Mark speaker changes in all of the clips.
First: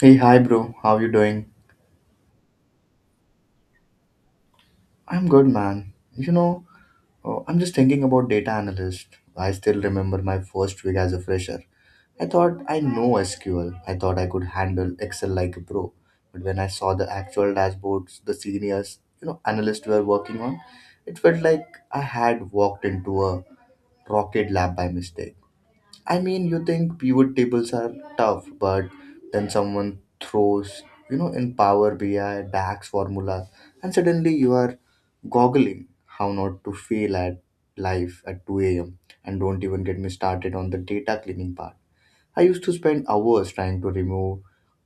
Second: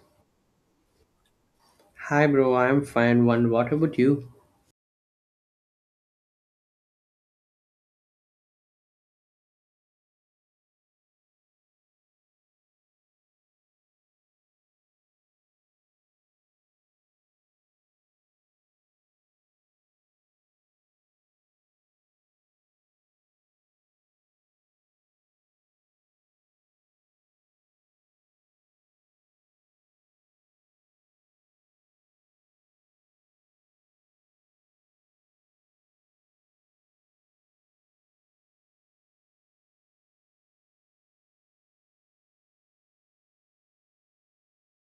Speaker 1: Hey, hi, bro. How you doing?
Speaker 2: Hi, bro. I'm fine. One. What about you?
Speaker 1: I'm good, man. You know, I'm just thinking about data analyst. I still remember my first week as a fresher. I thought I know SQL. I thought I could handle Excel like a pro. But when I saw the actual dashboards the seniors, you know, analysts were working on, it felt like I had walked into a rocket lab by mistake. I mean, you think pivot tables are tough, but then someone throws, you know, in Power BI, DAX formulas, and suddenly you are goggling how not to fail at life at 2 a.m. And don't even get me started on the data cleaning part. I used to spend hours trying to remove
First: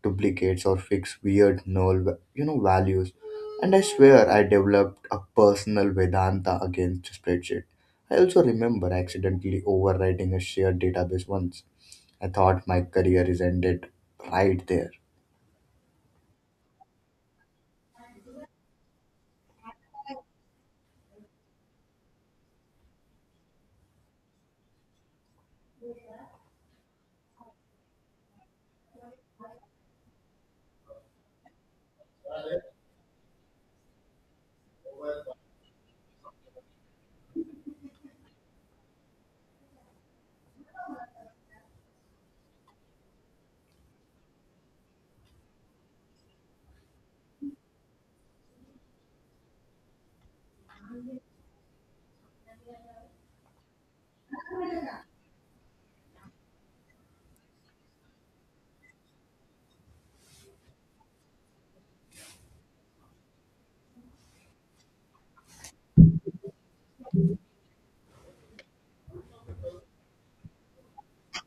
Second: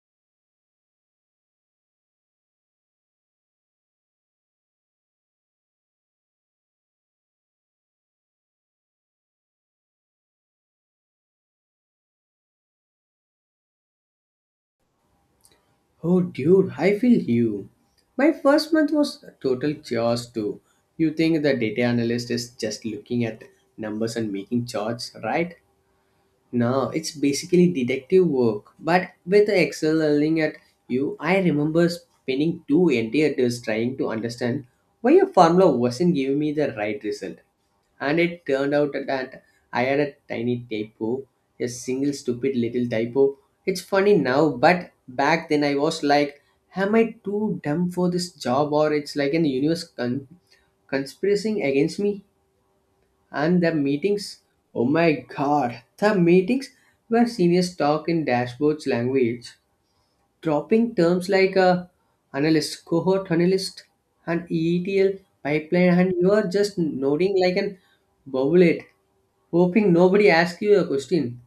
Speaker 1: duplicates or fix weird null, va- you know, values. And I swear I developed a personal Vedanta against spreadsheet. I also remember accidentally overwriting a shared database once. I thought my career is ended right there.
Speaker 2: Oh, dude, I feel you. My first month was a total chaos too. You think the data analyst is just looking at numbers and making charts, right? No, it's basically detective work, but with Excel yelling at you, I remember spending two entire days trying to understand why a formula wasn't giving me the right result. And it turned out that I had a tiny typo, a single stupid little typo. It's funny now, but back then I was like, am I too dumb for this job or it's like an universe conspiring against me? And the meetings, oh my god, the meetings where seniors talk in dashboard's language, dropping terms like a analyst, cohort analyst, and ETL pipeline, and you are just nodding like an bobblehead, hoping nobody asks you a question.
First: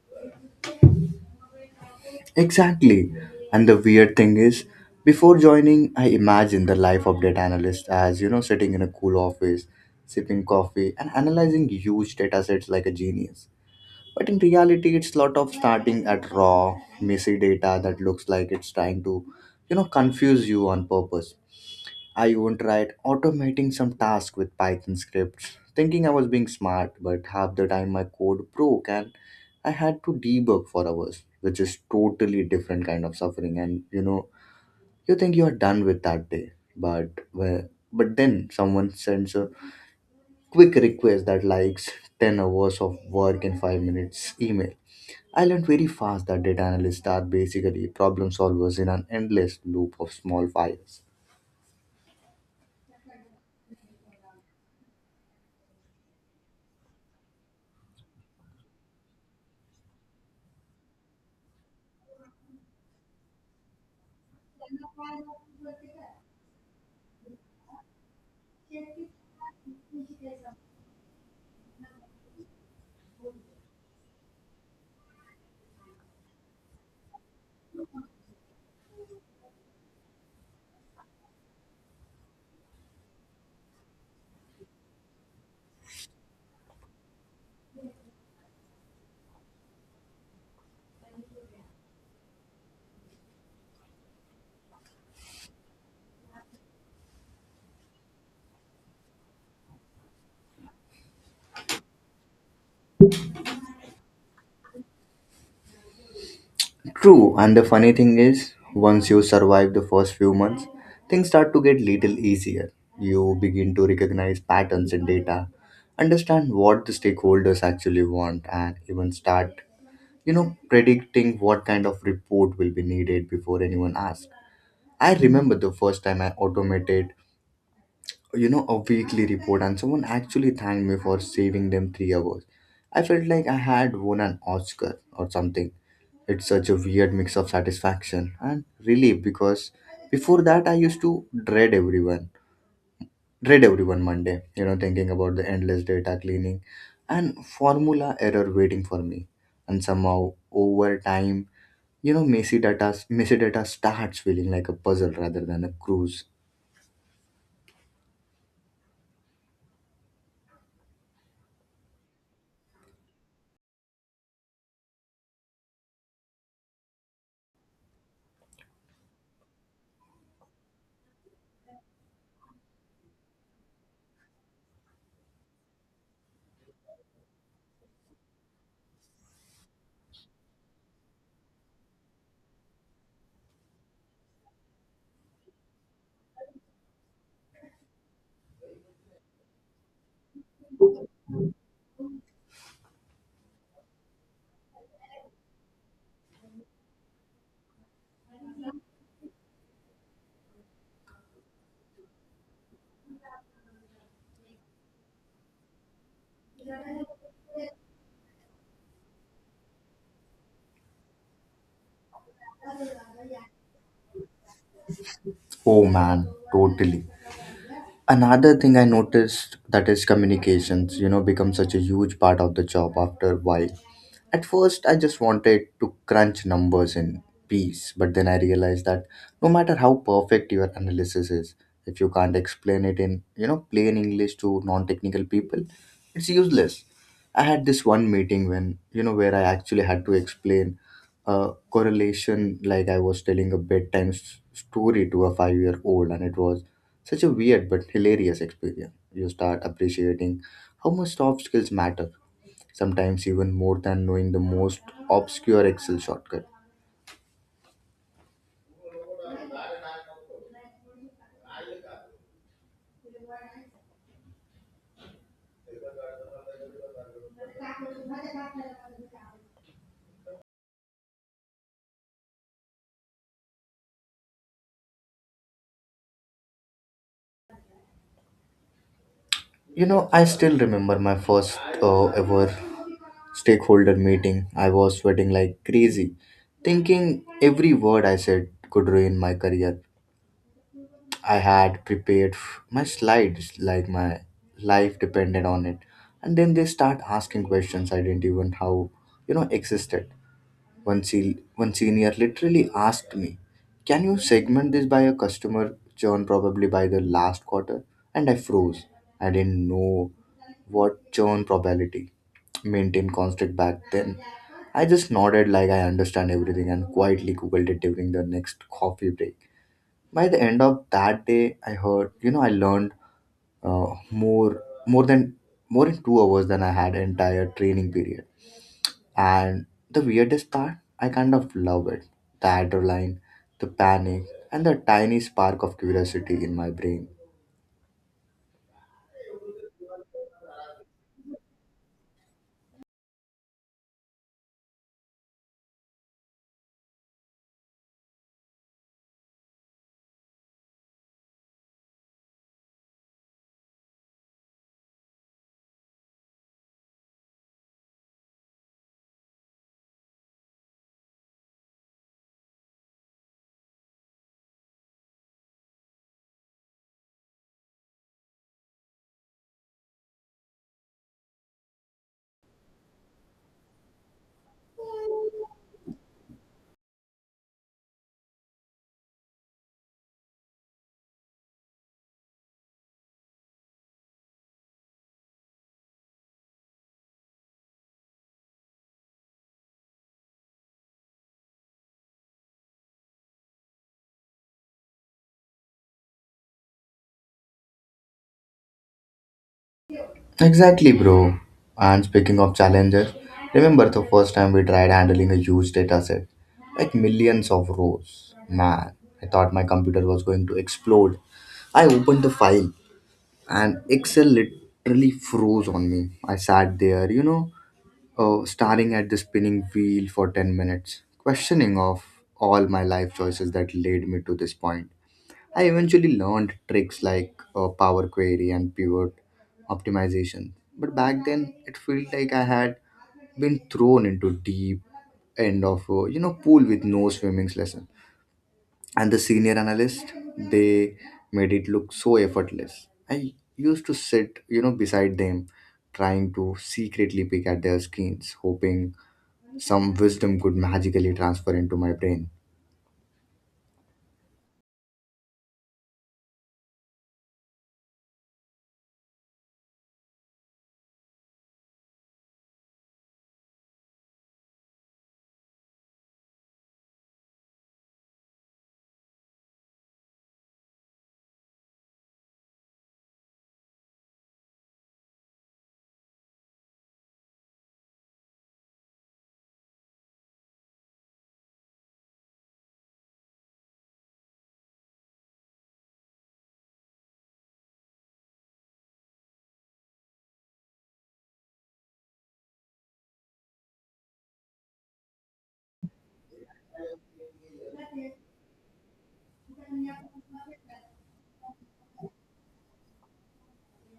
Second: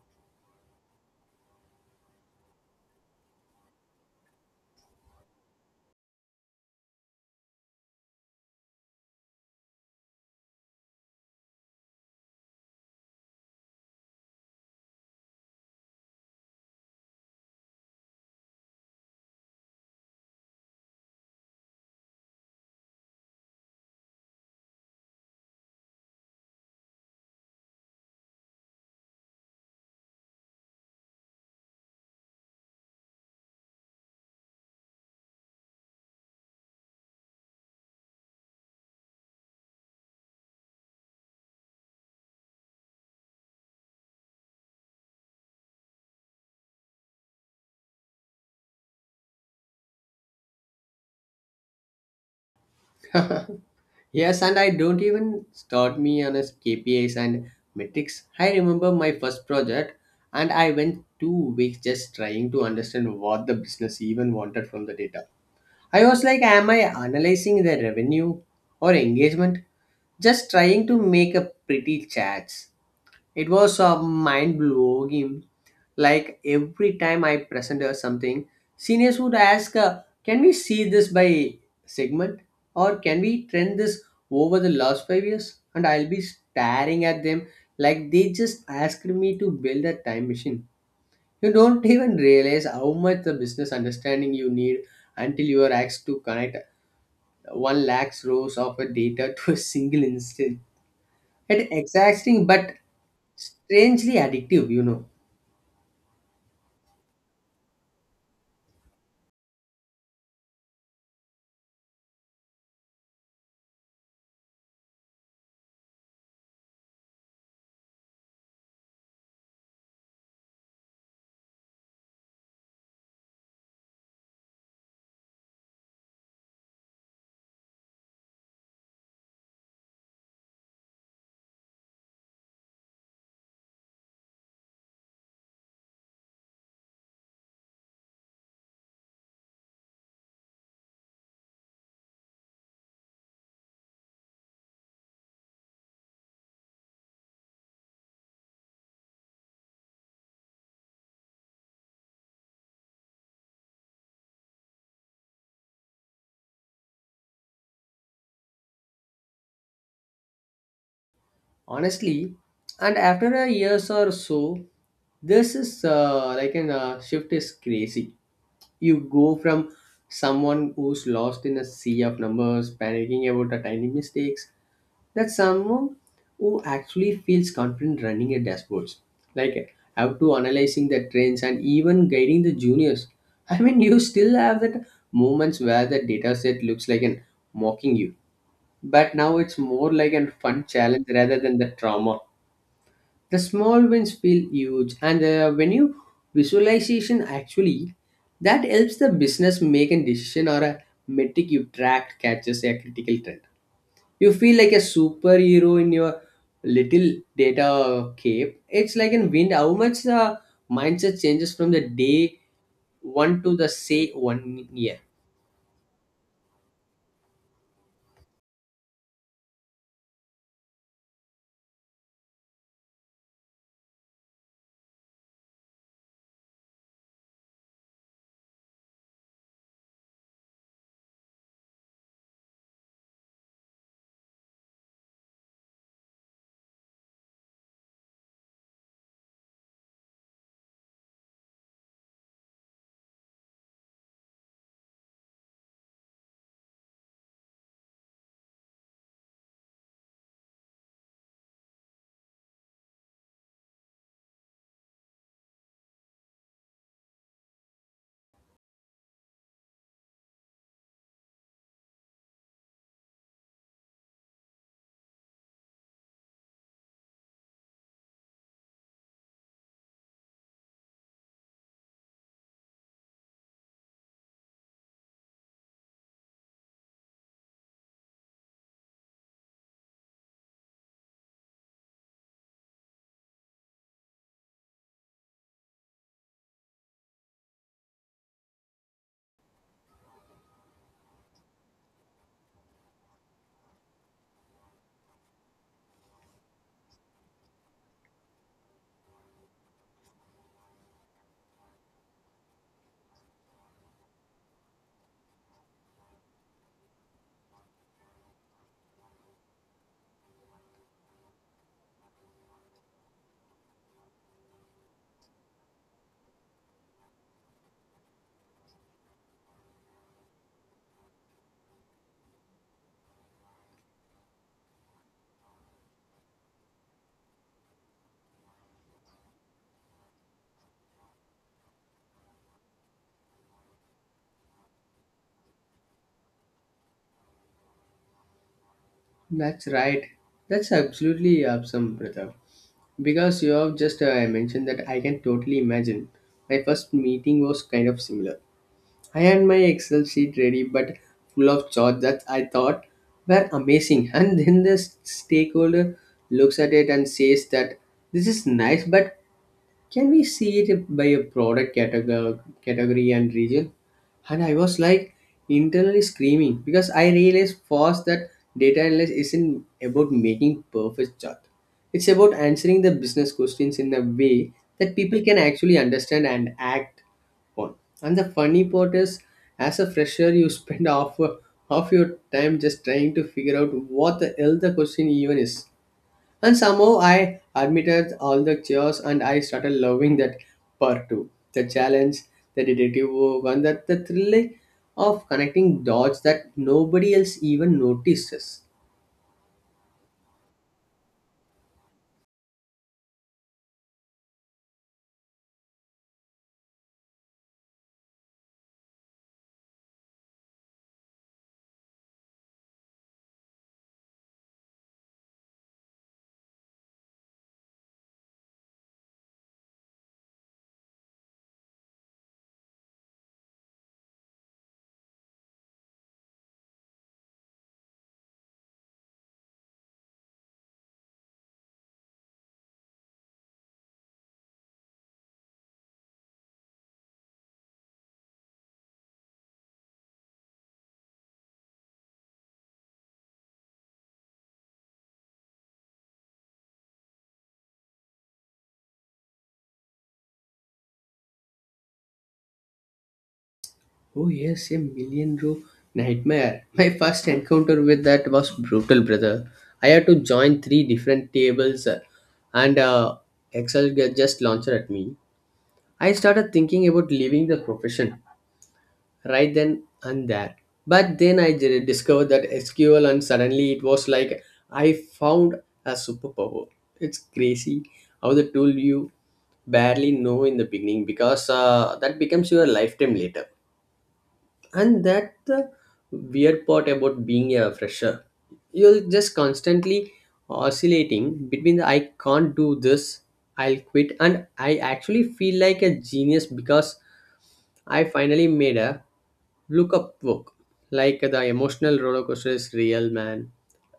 Speaker 1: Exactly. And the weird thing is, before joining, I imagined the life of data analyst as, you know, sitting in a cool office, sipping coffee, and analyzing huge data sets like a genius. But in reality, it's lot of starting at raw, messy data that looks like it's trying to, you know, confuse you on purpose. I even tried automating some task with Python scripts, thinking I was being smart, but half the time my code broke and I had to debug for hours, which is totally different kind of suffering. And you know, you think you're done with that day, but then someone sends a quick request that likes 10 hours of work in 5 minutes email. I learned very fast that data analysts are basically problem solvers in an endless loop of small fires.
Speaker 2: Yes, and I don't even start me on a KPIs and metrics. I remember my first project, and I went 2 weeks just trying to understand what the business even wanted from the data. I was like, am I analyzing the revenue or engagement? Just trying to make a pretty chats. It was a mind blowing. Like every time I presented something, seniors would ask, can we see this by segment? Or can we trend this over the last 5 years? And I'll be staring at them like they just asked me to build a time machine. You don't even realize how much the business understanding you need until you are asked to connect one lakhs rows of a data to a single instance. It's exhausting but strangely addictive, you know.
Speaker 1: True, and the funny thing is, once you survive the first few months, things start to get little easier. You begin to recognize patterns in data, understand what the stakeholders actually want, and even start, you know, predicting what kind of report will be needed before anyone asks. I remember the first time I automated, you know, a weekly report and someone actually thanked me for saving them 3 hours. I felt like I had won an Oscar or something. It's such a weird mix of satisfaction and relief because before that I used to dread everyone Monday, you know, thinking about the endless data cleaning and formula error waiting for me. And somehow over time, you know, messy data starts feeling like a puzzle rather than a cruise.
Speaker 2: Honestly, and after a years or so, this is like an shift is crazy. You go from someone who's lost in a sea of numbers, panicking about the tiny mistakes, that someone who actually feels confident running a dashboards, like how to analyzing the trends and even guiding the juniors. I mean, you still have that moments where the data set looks like an mocking you, but now it's more like a fun challenge rather than the trauma. The small wins feel huge, and when you visualization actually, that helps the business make a decision or a metric you track catches a critical trend. You feel like a superhero in your little data cape. It's like in wind. How much the mindset changes from the day one to the say one year.
Speaker 1: Oh man, totally. Another thing I noticed that is communications, you know, become such a huge part of the job after a while. At first I just wanted to crunch numbers in peace, but then I realized that no matter how perfect your analysis is, if you can't explain it in, you know, plain English to non-technical people, it's useless. I had this one meeting when, you know, where I actually had to explain a correlation like I was telling a bedtime story to a 5 year old, and it was such a weird but hilarious experience. You start appreciating how much soft skills matter, sometimes even more than knowing the most obscure Excel shortcut. You know, I still remember my first ever stakeholder meeting. I was sweating like crazy, thinking every word I said could ruin my career. I had prepared my slides like my life depended on it. And then they start asking questions I didn't even how, you know, existed. One senior literally asked me, "Can you segment this by a customer churn probably by the last quarter?" And I froze. I didn't know what churn probability maintained constant back then. I just nodded like I understand everything and quietly googled it during the next coffee break. By the end of that day, I heard, you know, I learned uh, more more than more in 2 hours than I had entire training period. And the weirdest part, I kind of love it. The adrenaline, the panic, and the tiny spark of curiosity in my brain.
Speaker 2: That's right. That's absolutely awesome, Pratap. Because you have just mentioned that I can totally imagine. My first meeting was kind of similar. I had my Excel sheet ready, but full of charts that I thought were amazing. And then the stakeholder looks at it and says that this is nice, but can we see it by a product category, category and region? And I was like internally screaming because I realized fast that data analysis isn't about making perfect chart. It's about answering the business questions in a way that people can actually understand and act on. And the funny part is, as a fresher, you spend half your time just trying to figure out what the hell the question even is. And somehow I admitted all the chores and I started loving that part too. The challenge, the detective work, and the thrill of connecting dots that nobody else even notices.
Speaker 1: Exactly, bro. And speaking of challenges, remember the first time we tried handling a huge data set? Like millions of rows. Man, I thought my computer was going to explode. I opened the file and Excel literally froze on me. I sat there, staring at the spinning wheel for 10 minutes, questioning of all my life choices that led me to this point. I eventually learned tricks like power query and pivot optimization. But back then, it felt like I had been thrown into deep end of a, you know, pool with no swimming lesson. And the senior analyst, they made it look so effortless. I used to sit, you know, beside them, trying to secretly pick at their skins, hoping some wisdom could magically transfer into my brain.
Speaker 2: Oh, yes, a million row nightmare. My first encounter with that was brutal, brother. I had to join three different tables and Excel just launched at me. I started thinking about leaving the profession right then and there. But then I did discover that SQL, and suddenly it was like I found a superpower. It's crazy how the tool you barely know in the beginning because that becomes your lifetime later. And that the weird part about being a fresher, you're just constantly oscillating between the I can't do this, I'll quit, and I actually feel like a genius because I finally made a Look Up book. Like the emotional roller coaster is real, man.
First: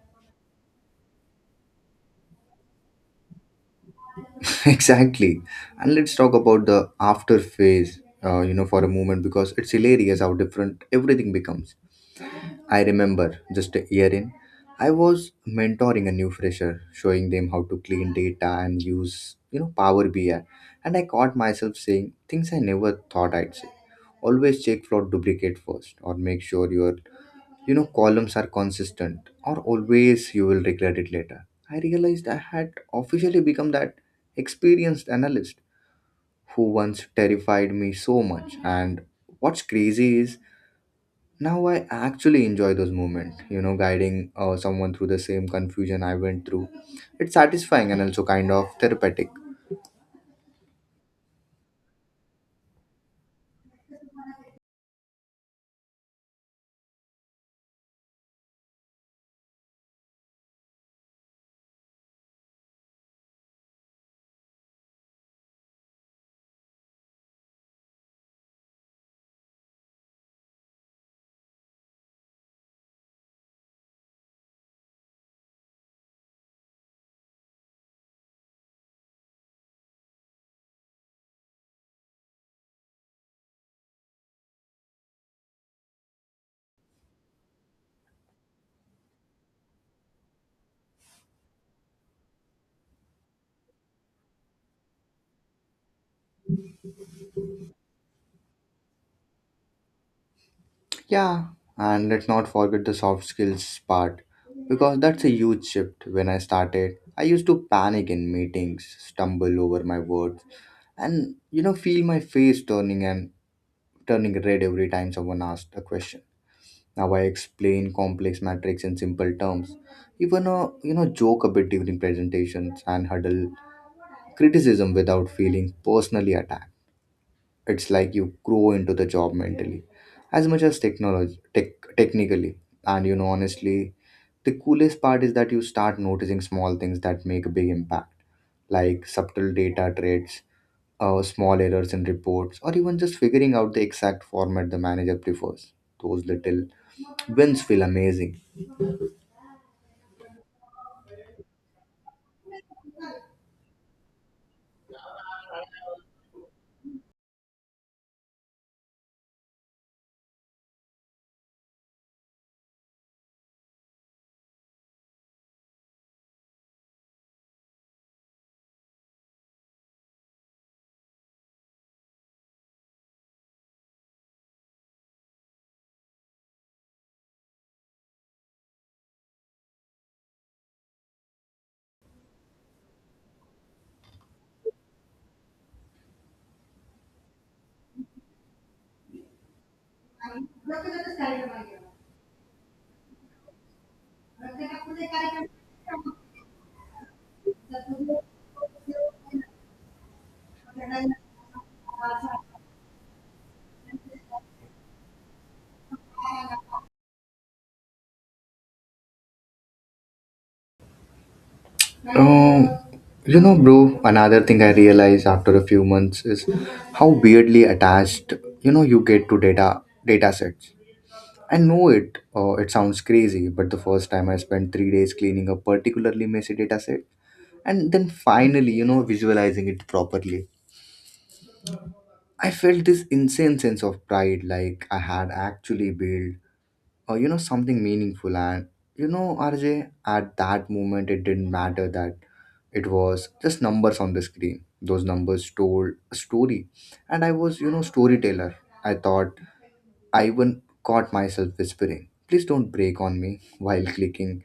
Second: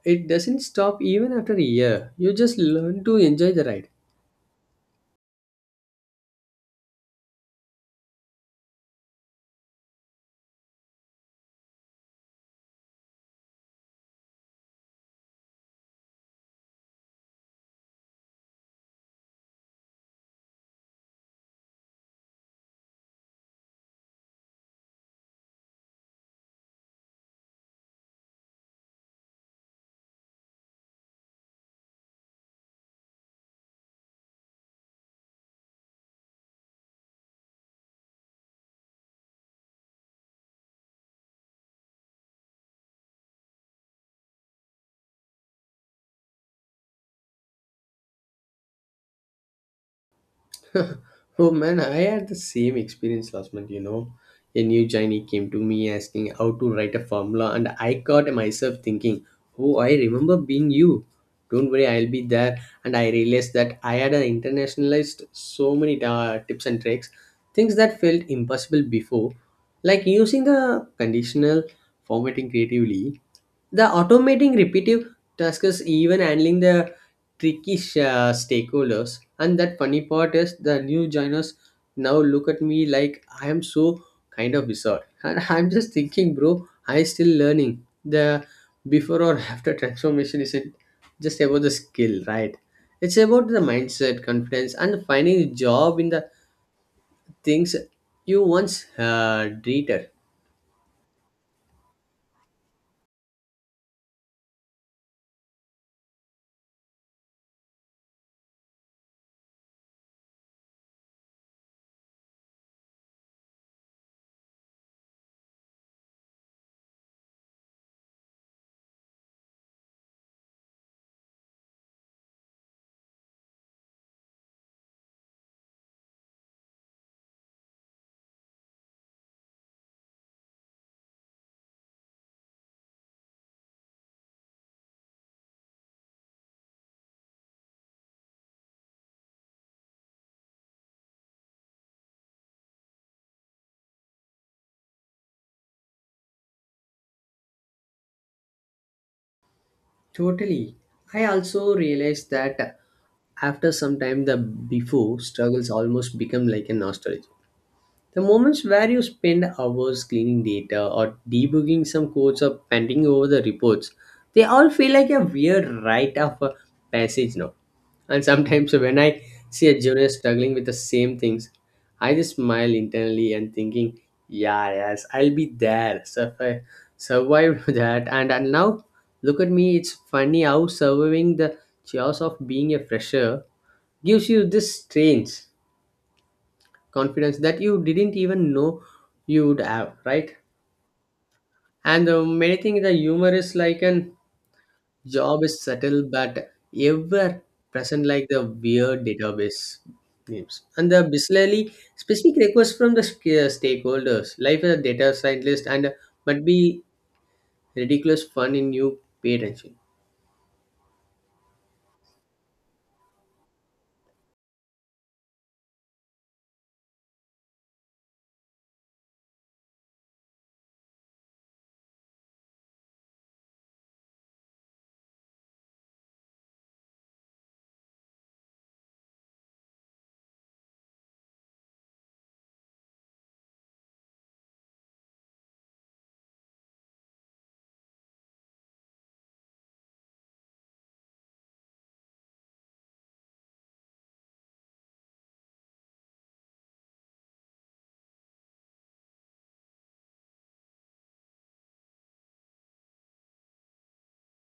Speaker 2: It doesn't stop even after a year. You just learn to enjoy the ride.
Speaker 1: Exactly. And let's talk about the after phase, you know, for a moment because it's hilarious how different everything becomes. I remember just a year in, I was mentoring a new fresher, showing them how to clean data and use, you know, Power BI. And I caught myself saying things I never thought I'd say. Always check for duplicate first, or make sure your, you know, columns are consistent, or always you will regret it later. I realized I had officially become that experienced analyst who once terrified me so much. And what's crazy is now I actually enjoy those moments, you know, guiding someone through the same confusion I went through. It's satisfying and also kind of therapeutic.
Speaker 2: Oh man, I had the same experience last month, you know. A new Chinese came to me asking how to write a formula, and I caught myself thinking, oh, I remember being you. Don't worry, I'll be there. And I realized that I had internationalized so many tips and tricks, things that felt impossible before, like using the conditional formatting creatively, the automating repetitive tasks, even handling the tricky stakeholders. And that funny part is the new joiners now look at me like I am so kind of bizarre. And I'm just thinking, bro, I still learning. The before or after transformation isn't just about the skill, right? It's about the mindset, confidence, and finding a job in the things you once dreamed.
Speaker 1: Yeah, and let's not forget the soft skills part because that's a huge shift. When I started, I used to panic in meetings, stumble over my words, and, you know, feel my face turning red every time someone asked a question. Now I explain complex metrics in simple terms, even you know, joke a bit during presentations and huddle criticism without feeling personally attacked. It's like you grow into the job mentally as much as technically. And you know, honestly, the coolest part is that you start noticing small things that make a big impact, like subtle data trades, small errors in reports, or even just figuring out the exact format the manager prefers. Those little wins feel amazing.
Speaker 2: Totally. I also realized that after some time the before struggles almost become like a nostalgia. The moments where you spend hours cleaning data or debugging some codes or panting over the reports, they all feel like a weird rite of a passage now. And sometimes when I see a junior struggling with the same things, I just smile internally and thinking, yeah, yes, I'll be there. So I survived that. And now, look at me, it's funny how surviving the chaos of being a fresher gives you this strange confidence that you didn't even know you would have, right? And many things the humor is like an job is subtle but ever present, like the weird database names and the bizarrely specific requests from the stakeholders life as a data scientist, and might be ridiculous fun in you pay attention.
Speaker 1: um, you know, bro, another thing I realized after a few months is how weirdly attached, you know, you get to data sets. I know it. It sounds crazy, but the first time I spent 3 days cleaning a particularly messy dataset, and then finally, you know, visualizing it properly, I felt this insane sense of pride, like I had actually built, you know, something meaningful. And you know, RJ, at that moment, it didn't matter that it was just numbers on the screen. Those numbers told a story, and I was, you know, storyteller. I thought I even caught myself whispering, "Please don't break on me," while clicking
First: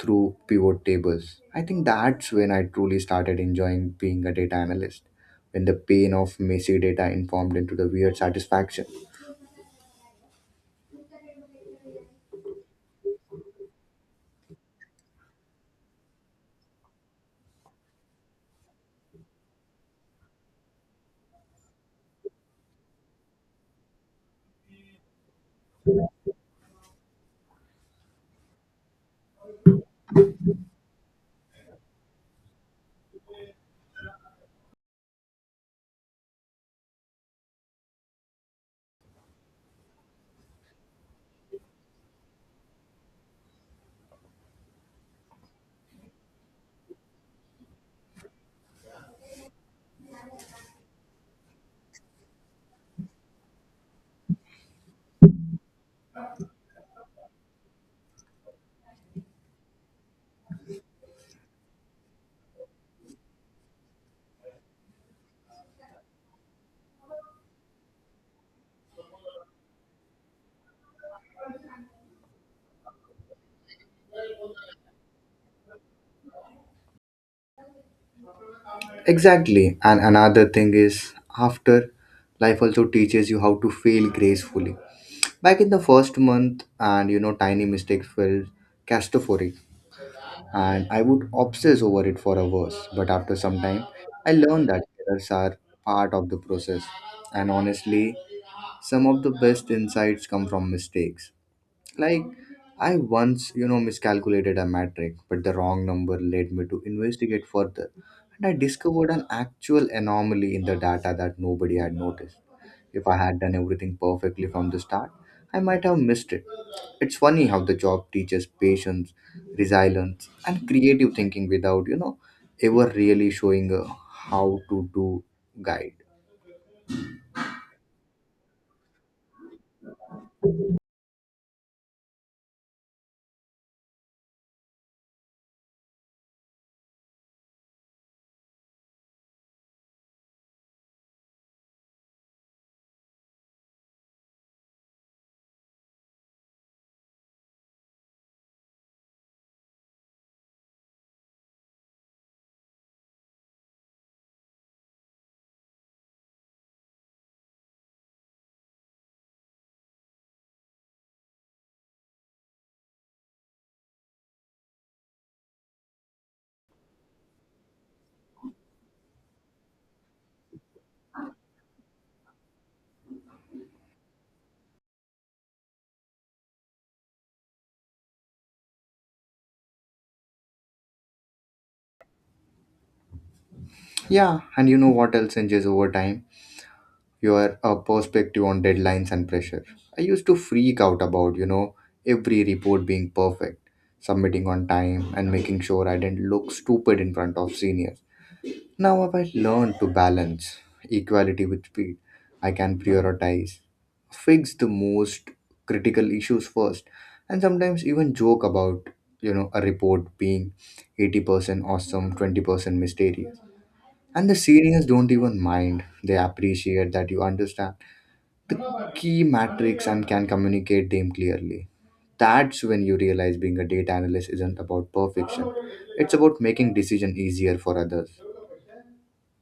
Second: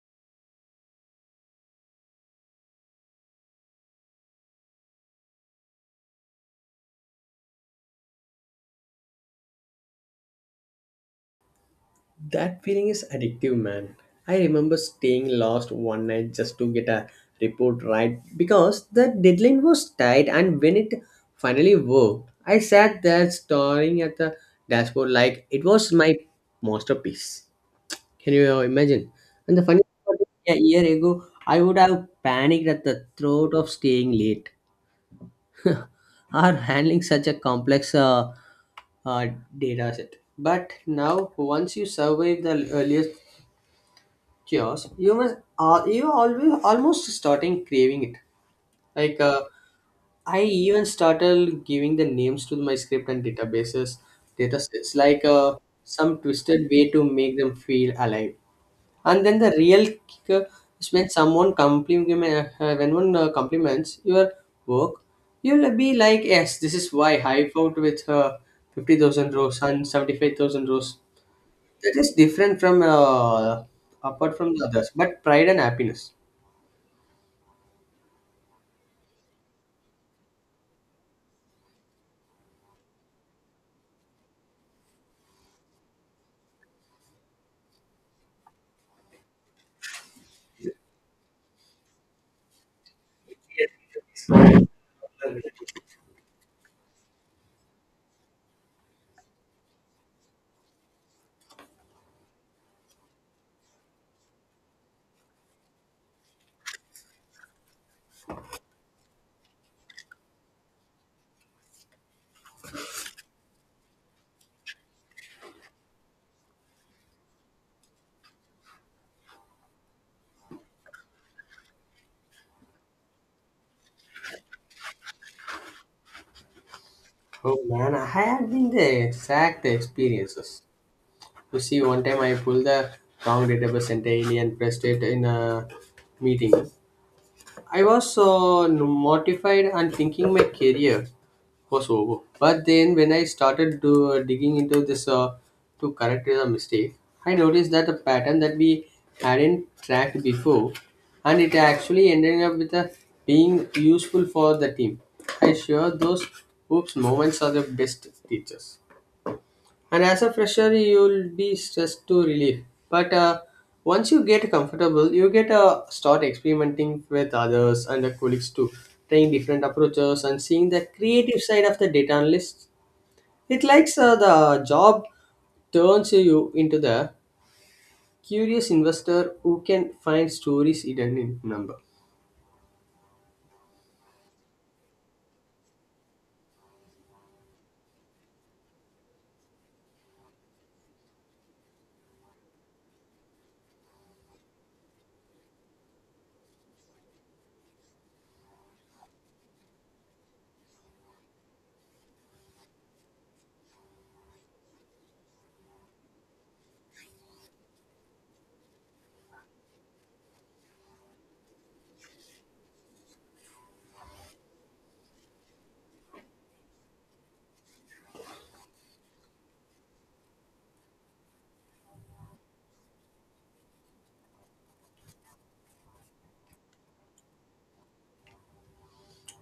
Speaker 1: through pivot tables. I think that's when I truly started enjoying being a data analyst, when the pain of messy data informed into the weird satisfaction.
Speaker 2: That feeling is addictive, man. I remember staying lost one night just to get a report right because the deadline was tight, and when it finally worked, I sat there staring at the dashboard like it was my masterpiece. Can you imagine? And the funny part is, a year ago, I would have panicked at the thought of staying late or handling such a complex uh, data set. But now, once you survive the earliest chaos, you must you always almost starting craving it like I even started giving the names to my script and data sets like some twisted way to make them feel alive. And then the real kicker is when someone compliment when one compliments your work. You'll be like yes, this is why I found with 50,000 rows and 75,000 rows, that is different from apart from the others, but pride and happiness.
Speaker 1: Exactly. And another thing is, after life also teaches you how to fail gracefully. Back in the first month, and you know, tiny mistakes felt catastrophic. And I would obsess over it for hours. But after some time, I learned that errors are part of the process, and honestly, some of the best insights come from mistakes. Like, I once, you know, miscalculated a metric, but the wrong number led me to investigate further. And I discovered an actual anomaly in the data that nobody had noticed. If I had done everything perfectly from the start, I might have missed it. It's funny how the job teaches patience, resilience, and creative thinking without, you know, ever really showing a how to do guide.
Speaker 2: Oh man, I have been the exact experiences. You see, one time I pulled the wrong database entirely and pressed it in a meeting. I was mortified and thinking my career was over. But then, when I started digging into this to correct the mistake, I noticed that a pattern that we hadn't tracked before, and it actually ended up with a, being useful for the team. I sure those oops moments are the best teachers. And as a fresher, you'll be stressed to relief. But once you get comfortable, you get start experimenting with others and the colleagues too, trying different approaches and seeing the creative side of the data analyst. It likes the job turns you into the curious investor who can find stories hidden in number.
Speaker 1: Yeah, and you know what else changes over time? Your perspective on deadlines and pressure. I used to freak out about, you know, every report being perfect, submitting on time, and making sure I didn't look stupid in front of seniors. Now I've learned to balance equality with speed. I can prioritize, fix the most critical issues first, and sometimes even joke about, you know, a report being 80% awesome, 20% mysterious. And the seniors don't even mind. They appreciate that you understand the key matrix and can communicate them clearly. That's when you realize being a data analyst isn't about perfection. It's about making decision easier for others.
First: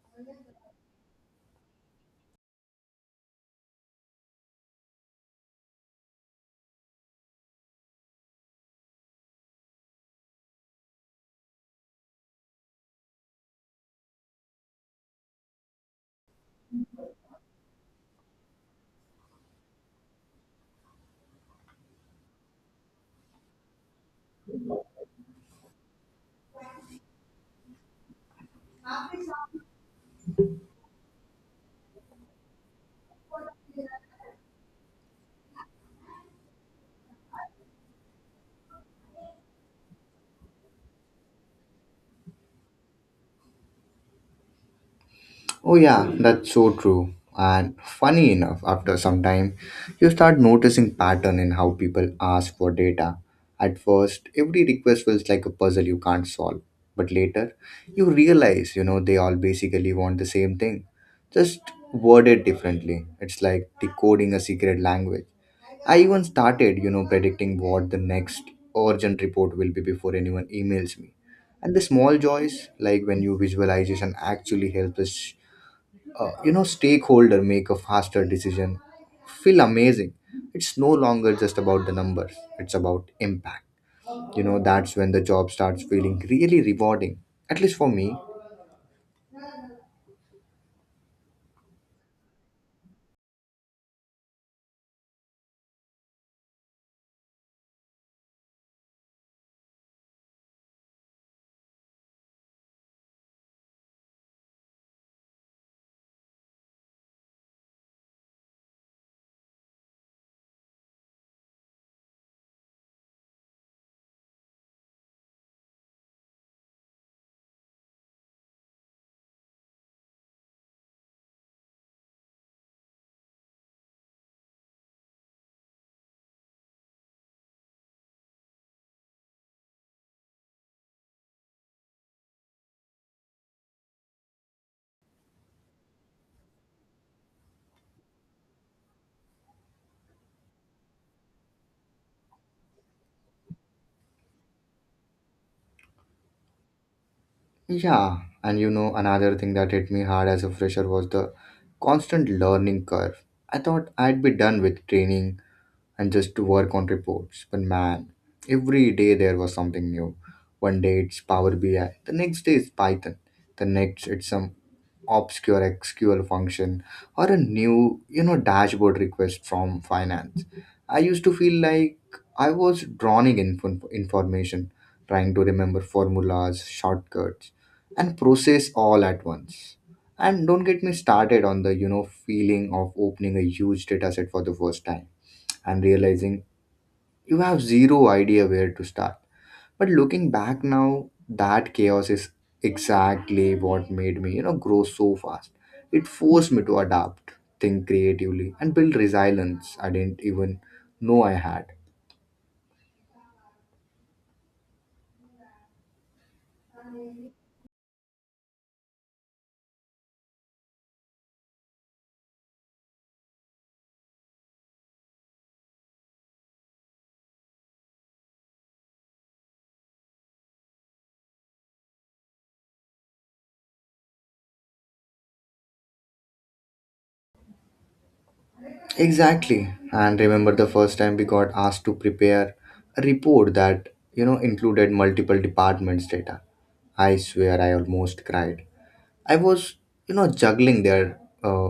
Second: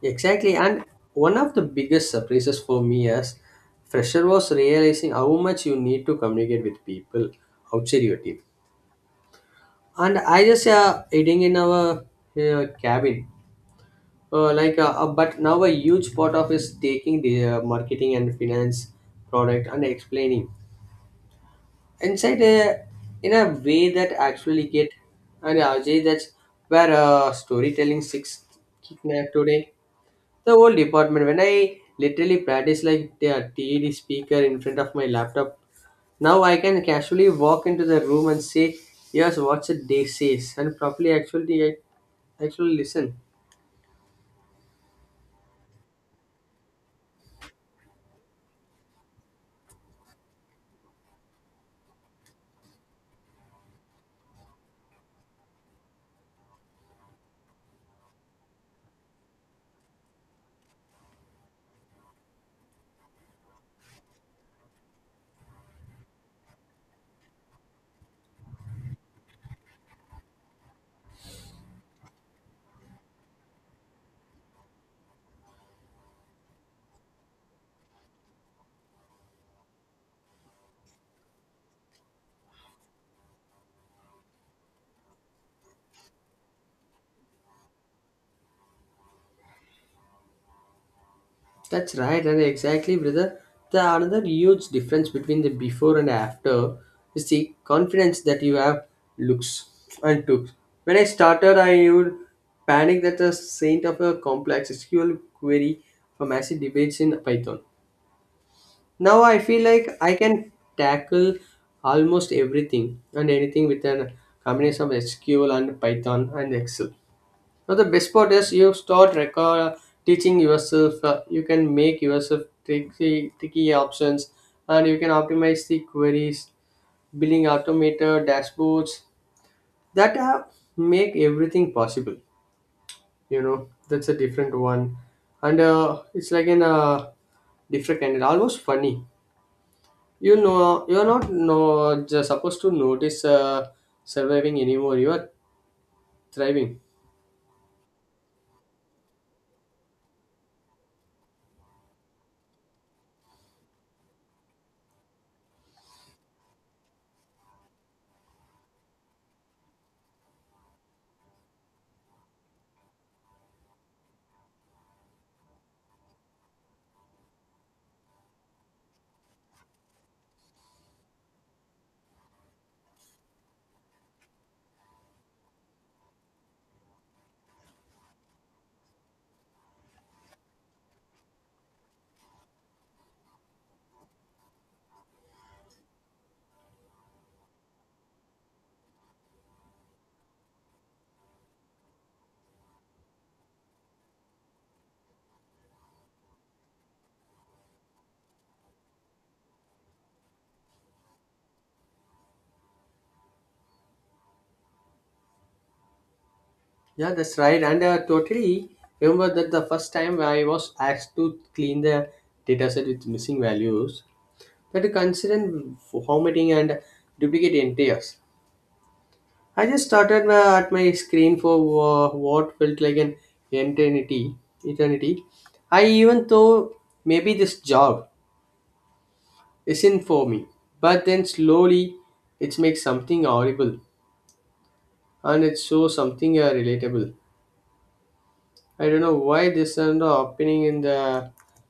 Speaker 2: Exactly, and one of the biggest surprises for me as fresher was realizing how much you need to communicate with people outside your team. And I just eating in our cabin. But now a huge part of is taking the marketing and finance product and explaining inside in a way that actually get, and Ajay, that's where storytelling six kick na today the whole department, when I literally practice like the TED speaker in front of my laptop, now I can casually walk into the room and say, yes, what's it they says, and properly actually I actually listen.
Speaker 1: Oh, yeah, that's so true. And funny enough, after some time, you start noticing pattern in how people ask for data. At first, every request feels like a puzzle you can't solve. But later, you realize, you know, they all basically want the same thing, just worded differently. It's like decoding a secret language. I even started, you know, predicting what the next urgent report will be before anyone emails me. And the small joys, like when you visualization actually helps us, you know, stakeholder make a faster decision, feel amazing. It's no longer just about the numbers, it's about impact. You know, that's when the job starts feeling really rewarding, at least for me.
Speaker 2: That's right, and exactly, brother. The another huge difference between the before and after is the confidence that you have looks and took. When I started, I would panic that the saint of a complex SQL query for massive debates in Python. Now I feel like I can tackle almost everything and anything with an combination of SQL and Python and Excel. Now the best part is you start record teaching yourself. You can make yourself tricky options, and you can optimize the queries, building automated dashboards that make everything possible. You know that's a different one, and it's like an different kind. Almost funny, you know, you're not no, just supposed to notice surviving anymore. You are thriving.
Speaker 1: Yeah, and you know another thing that hit me hard as a fresher was the constant learning curve. I thought I'd be done with training and just to work on reports. But man, every day there was something new. One day it's Power BI, the next day it's Python, the next it's some obscure SQL function, or a new, you know, dashboard request from finance. I used to feel like I was drowning in information, trying to remember formulas, shortcuts, and process all at once. And don't get me started on the, you know, feeling of opening a huge dataset for the first time and realizing you have zero idea where to start. But looking back now, that chaos is exactly what made me, you know, grow so fast. It forced me to adapt, think creatively, and build resilience I didn't even know I had.
Speaker 2: Yeah, that's right. And totally remember that the first time I was asked to clean the dataset with missing values, that considering formatting and duplicate entries. I just started at my screen for what felt like an eternity. eternity. I even though maybe this job
Speaker 1: Exactly.
Speaker 2: isn't
Speaker 1: And
Speaker 2: for me.
Speaker 1: remember the first
Speaker 2: But
Speaker 1: time we
Speaker 2: then
Speaker 1: got asked to
Speaker 2: slowly
Speaker 1: prepare
Speaker 2: it makes
Speaker 1: a
Speaker 2: something
Speaker 1: report
Speaker 2: audible
Speaker 1: that, you know, included multiple
Speaker 2: and it shows
Speaker 1: departments
Speaker 2: something
Speaker 1: data.
Speaker 2: relatable.
Speaker 1: I swear I almost cried.
Speaker 2: I don't know
Speaker 1: I
Speaker 2: why
Speaker 1: was,
Speaker 2: this end
Speaker 1: you know,
Speaker 2: up happening in
Speaker 1: juggling their
Speaker 2: the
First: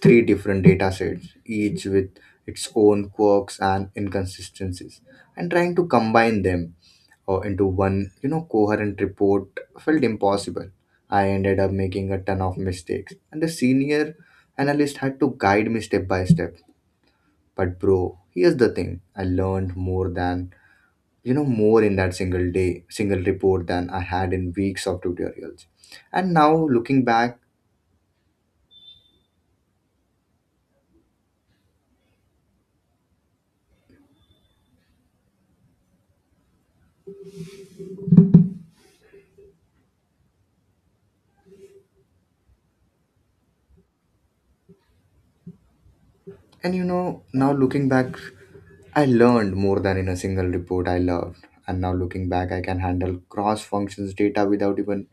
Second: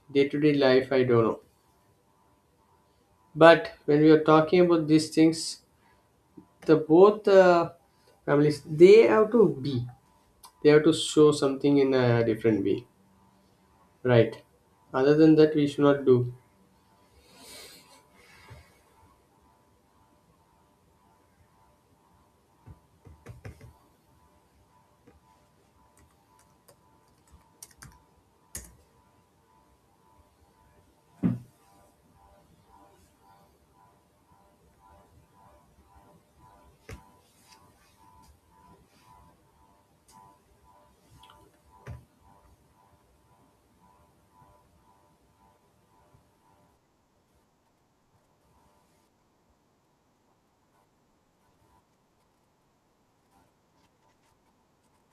Speaker 1: three
Speaker 2: day to day
Speaker 1: different
Speaker 2: life,
Speaker 1: data
Speaker 2: I don't
Speaker 1: sets,
Speaker 2: know.
Speaker 1: each with its own quirks
Speaker 2: But
Speaker 1: and
Speaker 2: when we are talking about
Speaker 1: inconsistencies,
Speaker 2: these
Speaker 1: and
Speaker 2: things,
Speaker 1: trying to combine them
Speaker 2: the both
Speaker 1: into one, you know,
Speaker 2: families
Speaker 1: coherent
Speaker 2: they have
Speaker 1: report,
Speaker 2: to be,
Speaker 1: felt impossible.
Speaker 2: they have to
Speaker 1: I
Speaker 2: show
Speaker 1: ended up
Speaker 2: something in
Speaker 1: making a
Speaker 2: a
Speaker 1: ton of
Speaker 2: different way,
Speaker 1: mistakes, and the senior
Speaker 2: right?
Speaker 1: analyst
Speaker 2: Other
Speaker 1: had to
Speaker 2: than that, we
Speaker 1: guide me
Speaker 2: should not
Speaker 1: step by
Speaker 2: do.
Speaker 1: step. But bro, here's the thing: I learned more than, you know more in that single day, single report, than I had in weeks of tutorials. And now looking back And you know, now looking back, I learned more than in a single report I loved. And now looking back, I can handle cross functions data without even